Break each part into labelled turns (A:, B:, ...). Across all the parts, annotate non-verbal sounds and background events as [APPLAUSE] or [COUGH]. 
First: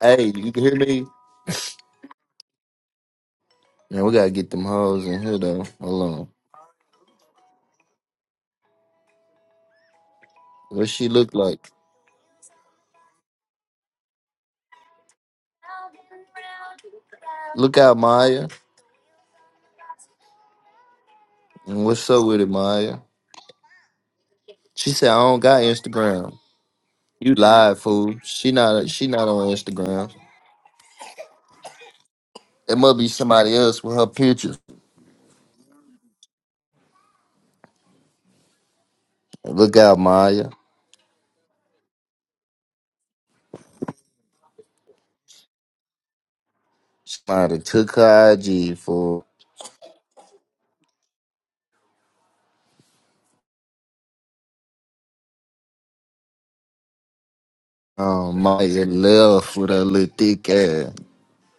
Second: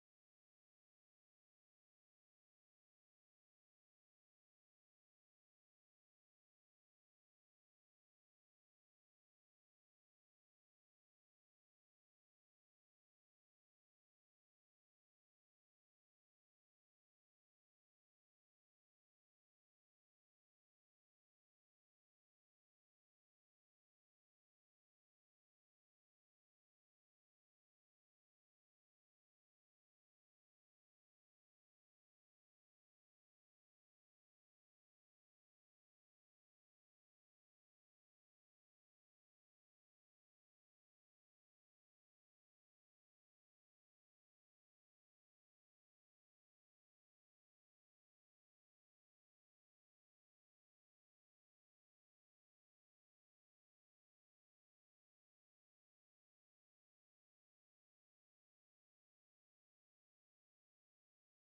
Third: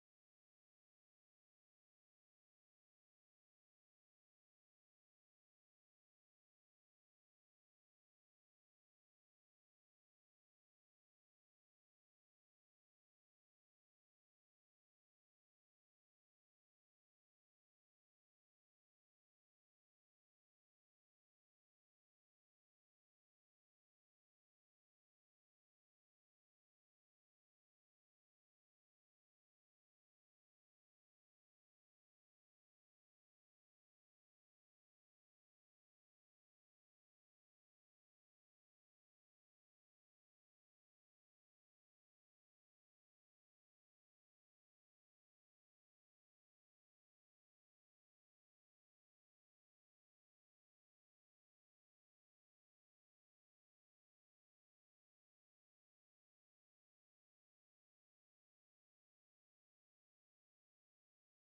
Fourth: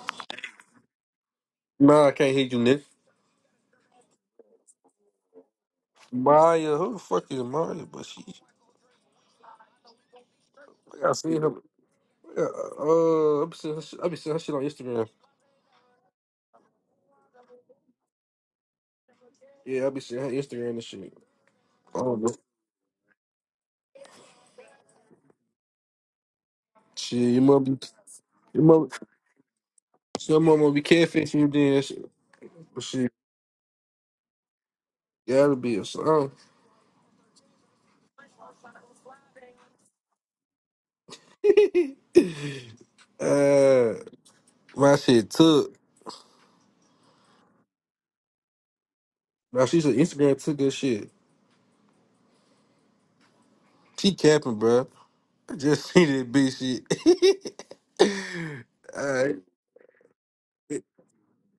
A: Hey, you can hear me?
B: No, I can't hear you, Nick.
A: Man, we gotta get them hoes in here though. Hold on.
B: Maya, who the fuck is Maya? But she,
A: What
B: I
A: she look
B: seen her.
A: like?
B: Yeah, Uh, I be seeing her, shit- I be seeing her shit on Instagram.
A: Look out, Maya.
B: Yeah, I be seeing her Instagram and shit.
A: And
B: I
A: what's
B: don't
A: up
B: know.
A: with it, Maya? She said I don't got Instagram.
B: Shit,
A: You
B: your mother,
A: lied,
B: be-
A: fool. She
B: your
A: not
B: mother,
A: she not on Instagram.
B: your mama be catfishing you then. Shit,
A: It
B: But
A: must be
B: shit,
A: somebody else with her pictures.
B: gotta be a song.
A: Look out, Maya.
B: [SIGHS] Uh, my shit took.
A: Somebody took her IG for
B: Now she's said Instagram took good shit. She capping, bro. I just [LAUGHS] seen that bitch shit.
A: um Maya
B: [LAUGHS] All right.
A: left with her little thick ass.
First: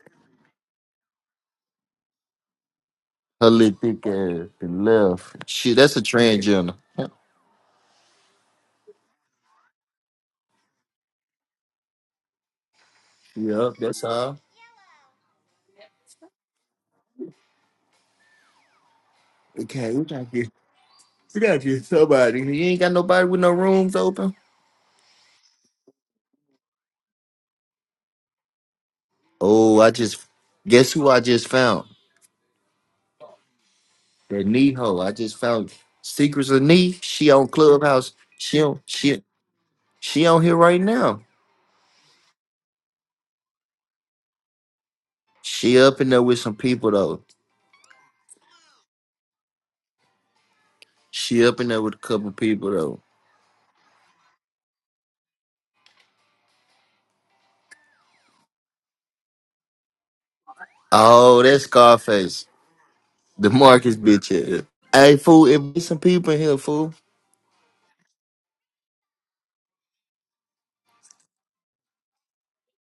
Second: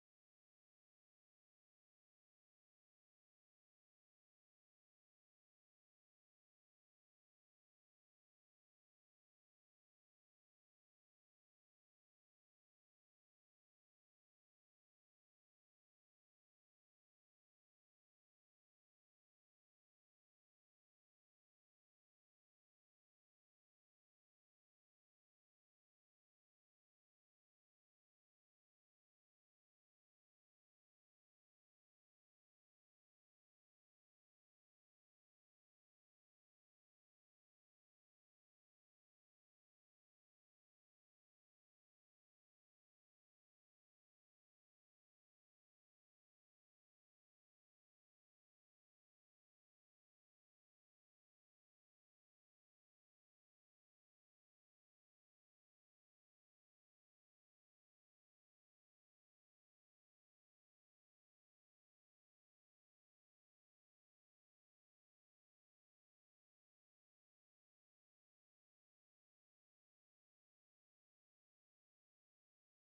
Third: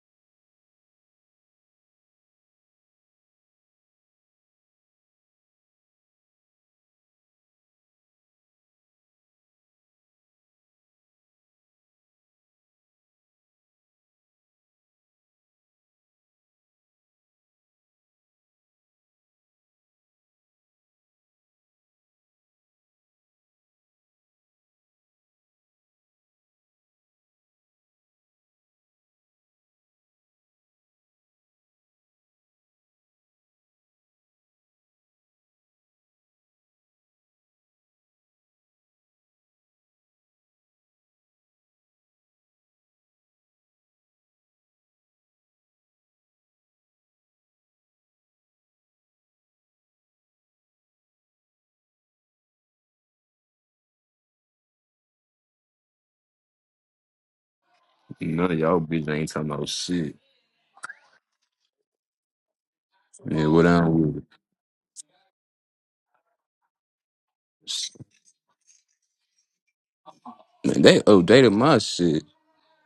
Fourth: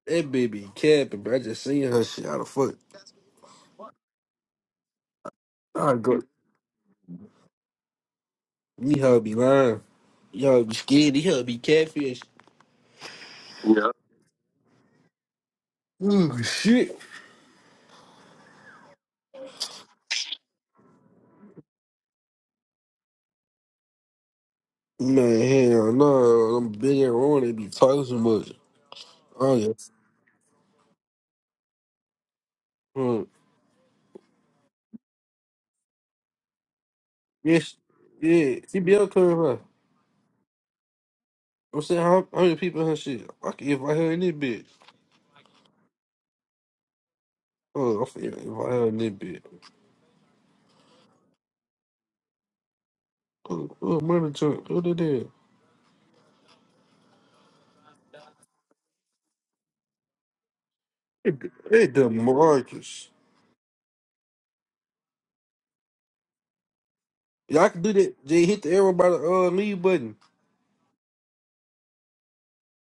B: That baby capping, bro. I just seen her shit. How the fuck?
A: Her little thick ass and left. She
B: I
A: that's a
B: go.
A: transgender. [LAUGHS]
B: You hell be lying. Y'all be scared. You hell be catfish.
A: Yep, that's her.
B: Ooh, shit.
A: Okay, we trying You got you somebody. You ain't got nobody with no rooms open.
B: Man, hell no. I'm big and wrong. They be talking so much. Oh, yeah.
A: Oh, I just guess who I just found.
B: Mm.
A: That knee hoe. I just found Secrets of Knee. She on
B: Yes.
A: Clubhouse.
B: Yeah.
A: She on
B: CBL
A: she
B: coming from.
A: she on here right now.
B: I'm saying, how, how many people in her shit? I can invite her in this bitch.
A: She up in there with some people though.
B: Oh, I feel invite her in this bitch.
A: She up in there with a couple people though.
B: Oh, oh money jump. What it is?
C: None of y'all bitch ain't talking about shit.
B: It,
A: Oh, that's
B: it
A: Scarface.
B: Demarcus.
A: The
C: Man, what I
A: Marcus
C: with
A: bitch ass. Hey fool, it be some people in here, fool.
B: Y'all can do
C: it.
B: that. They hit the arrow by the uh, leave button.
C: Man, they outdated my shit.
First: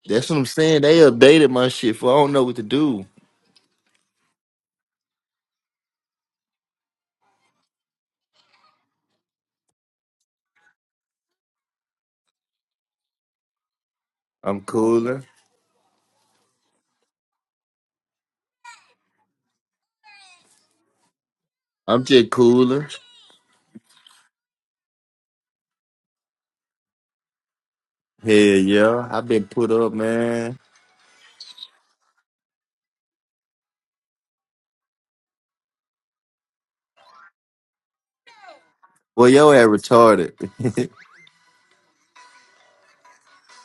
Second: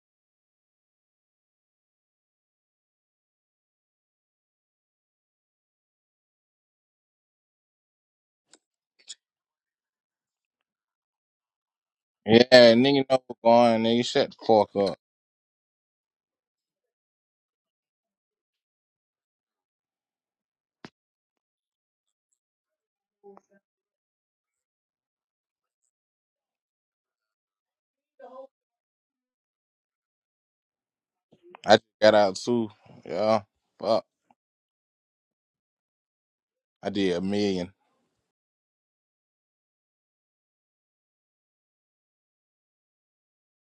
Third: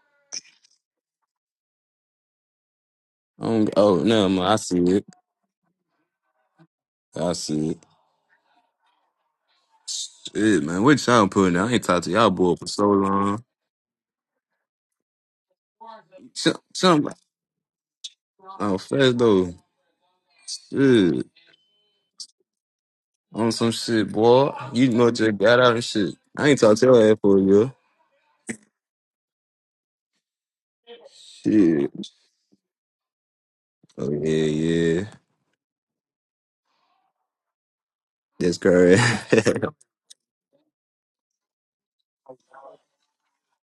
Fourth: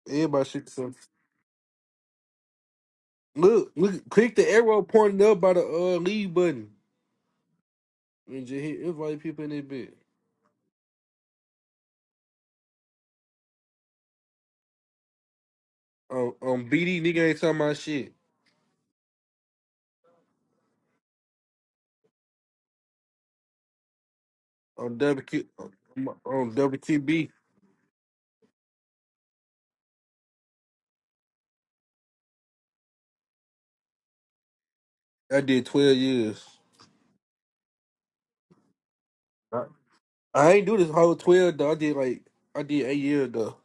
A: That's what I'm
B: Everybody
A: saying.
B: shit.
A: They updated my shit, fool. I don't know what to do.
C: I don't,
B: Look,
C: oh,
B: look,
C: no,
B: click
C: man,
B: the
C: I see
B: arrow
C: it.
B: pointing up by the uh leave button
C: I see it.
B: and just hit invite people in that bit.
C: Shit, man, what y'all putting out? I ain't talked to y'all boy for
D: Yeah,
C: so
D: nigga know what's
C: long.
D: going on, nigga. Shut the
A: I'm
D: fuck up.
A: cooler.
B: On
C: Some,
B: on BD,
C: some,
B: nigga ain't talking about shit.
C: oh, fast though. Shit.
A: I'm just cooler.
C: On some shit, boy. You
B: On
C: know, just
B: WQ,
C: got out and shit. I
B: on
C: ain't talked to your ass
B: WQB,
C: for a year.
A: Hell yeah, I've been put up, man.
D: I just
C: Shit.
D: got out too. Yeah. Fuck.
C: Oh, yeah, yeah.
B: I did twelve years.
D: I did a million.
C: That's correct.
A: Well,
C: [LAUGHS]
A: yo,
B: I,
A: ass
C: that
B: I ain't do this
A: retarded.
B: whole twelve though. I did like I did eight years though.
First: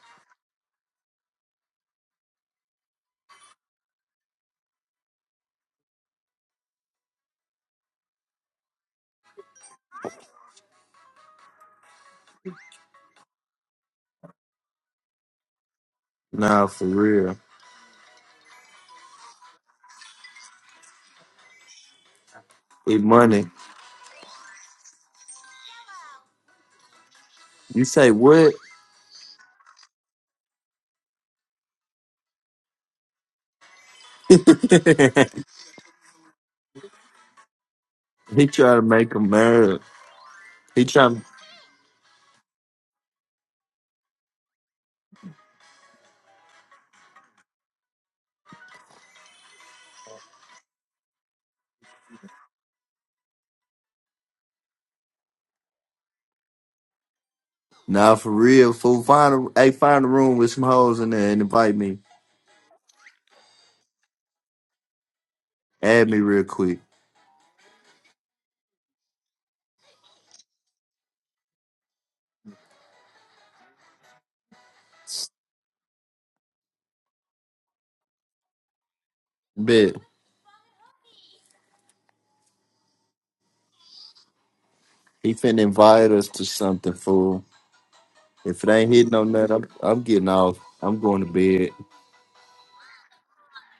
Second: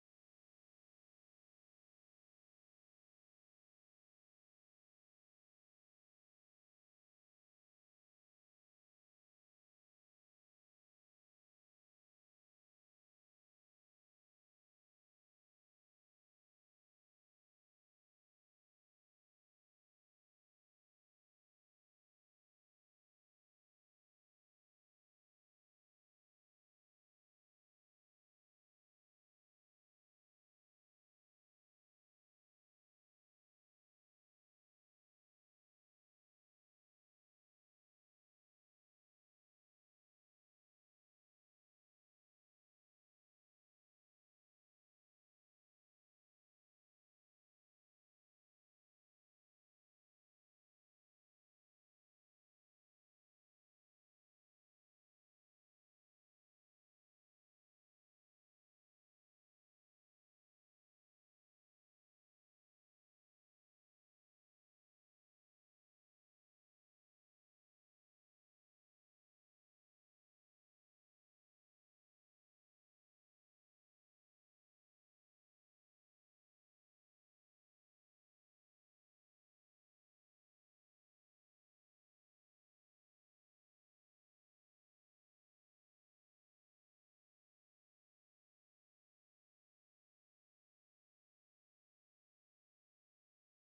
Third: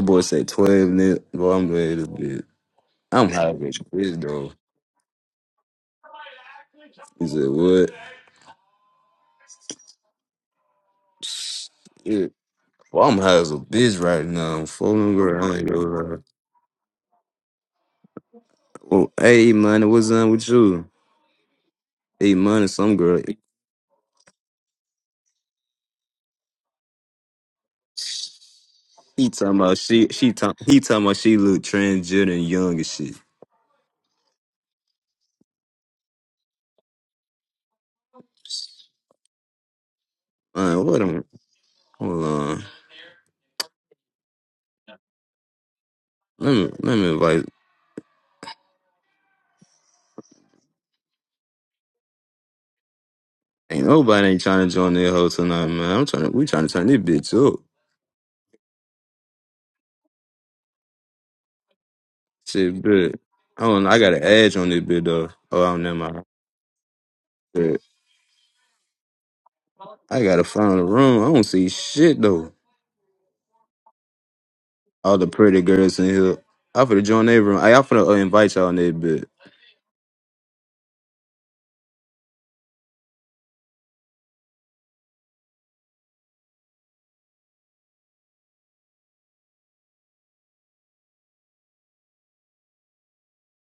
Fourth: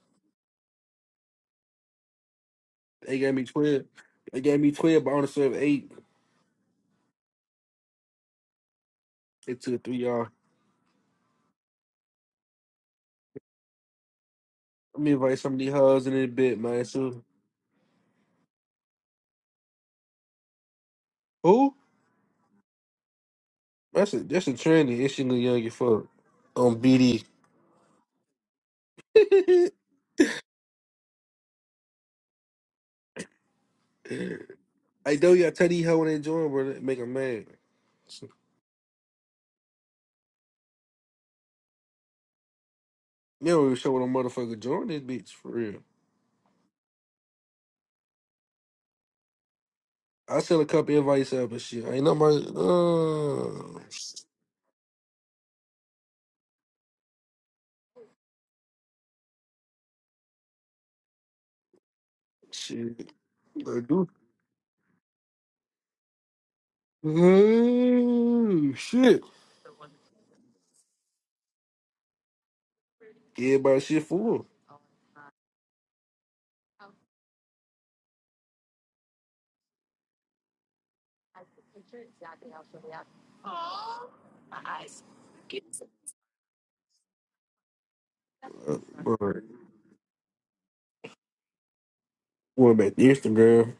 C: boy said 12 minutes. Boy, I'm ready to bit.
B: They
C: I'm
B: gave me
C: high as a
B: twelve.
C: bitch,
B: They
C: though.
B: gave me twelve, but I only served eight.
C: He said, what?
B: It took three y'all.
C: Yeah. Well, I'm high as a bitch right now. I'm
B: Let me
C: fooling
B: invite
C: girl.
B: some
C: I
B: of
C: ain't
B: these
C: gonna
B: hoes in
C: lie.
A: [LAUGHS]
B: that bit,
A: nah, for
B: man. So
A: real.
C: Well, hey man, what's up with you?
B: who?
C: Hey man, some
A: It
C: girl.
A: money.
B: That's a that's a trendy. It's young young as fuck on BD.
A: You say what?
C: He talking about she. She talking. He talking about she look transgender and young and shit.
A: [LAUGHS] he
B: [LAUGHS] Hey, though, you got tell these hoe when they join, bro, they make them mad. You
A: try to make him mad. He
C: Man, what?
A: try.
C: am- Hold on.
B: don't even show what a motherfucker join this bitch, for real.
C: Let me. Let me invite.
B: I sent a couple invites out, but shit, ain't nobody, uh,
C: Ain't nobody ain't trying to join their hoe tonight, man. I'm trying to. We trying to turn this bitch up.
A: Nah, for real. Fool, find a hey, find a room with some hoes in there and invite me.
C: Shit,
B: shit.
C: but I don't.
B: Like,
C: I
B: dude.
C: got an edge on this bitch though. Oh, I don't know
A: Add me
C: my.
A: real quick.
B: Ooh, shit.
C: I gotta find a room. I don't see shit though.
B: Everybody shit fool.
C: all the pretty girls in here. I finna join their room. Hey, I finna uh, invite y'all in there, bitch.
A: Bet he finna invite us to something, fool. If it
B: Uh,
A: ain't hitting
B: bro,
A: on that, I'm, I'm getting off. I'm going to bed.
B: went back to Instagram.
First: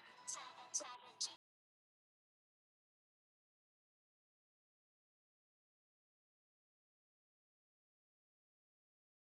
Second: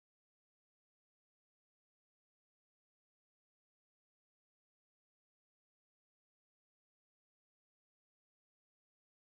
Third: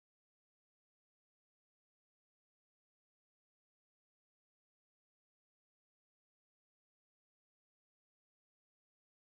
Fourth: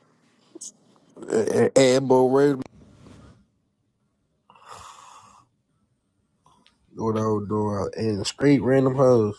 B: Uh, uh, Ad Bo Ray, what I was doing, and straight random hoes.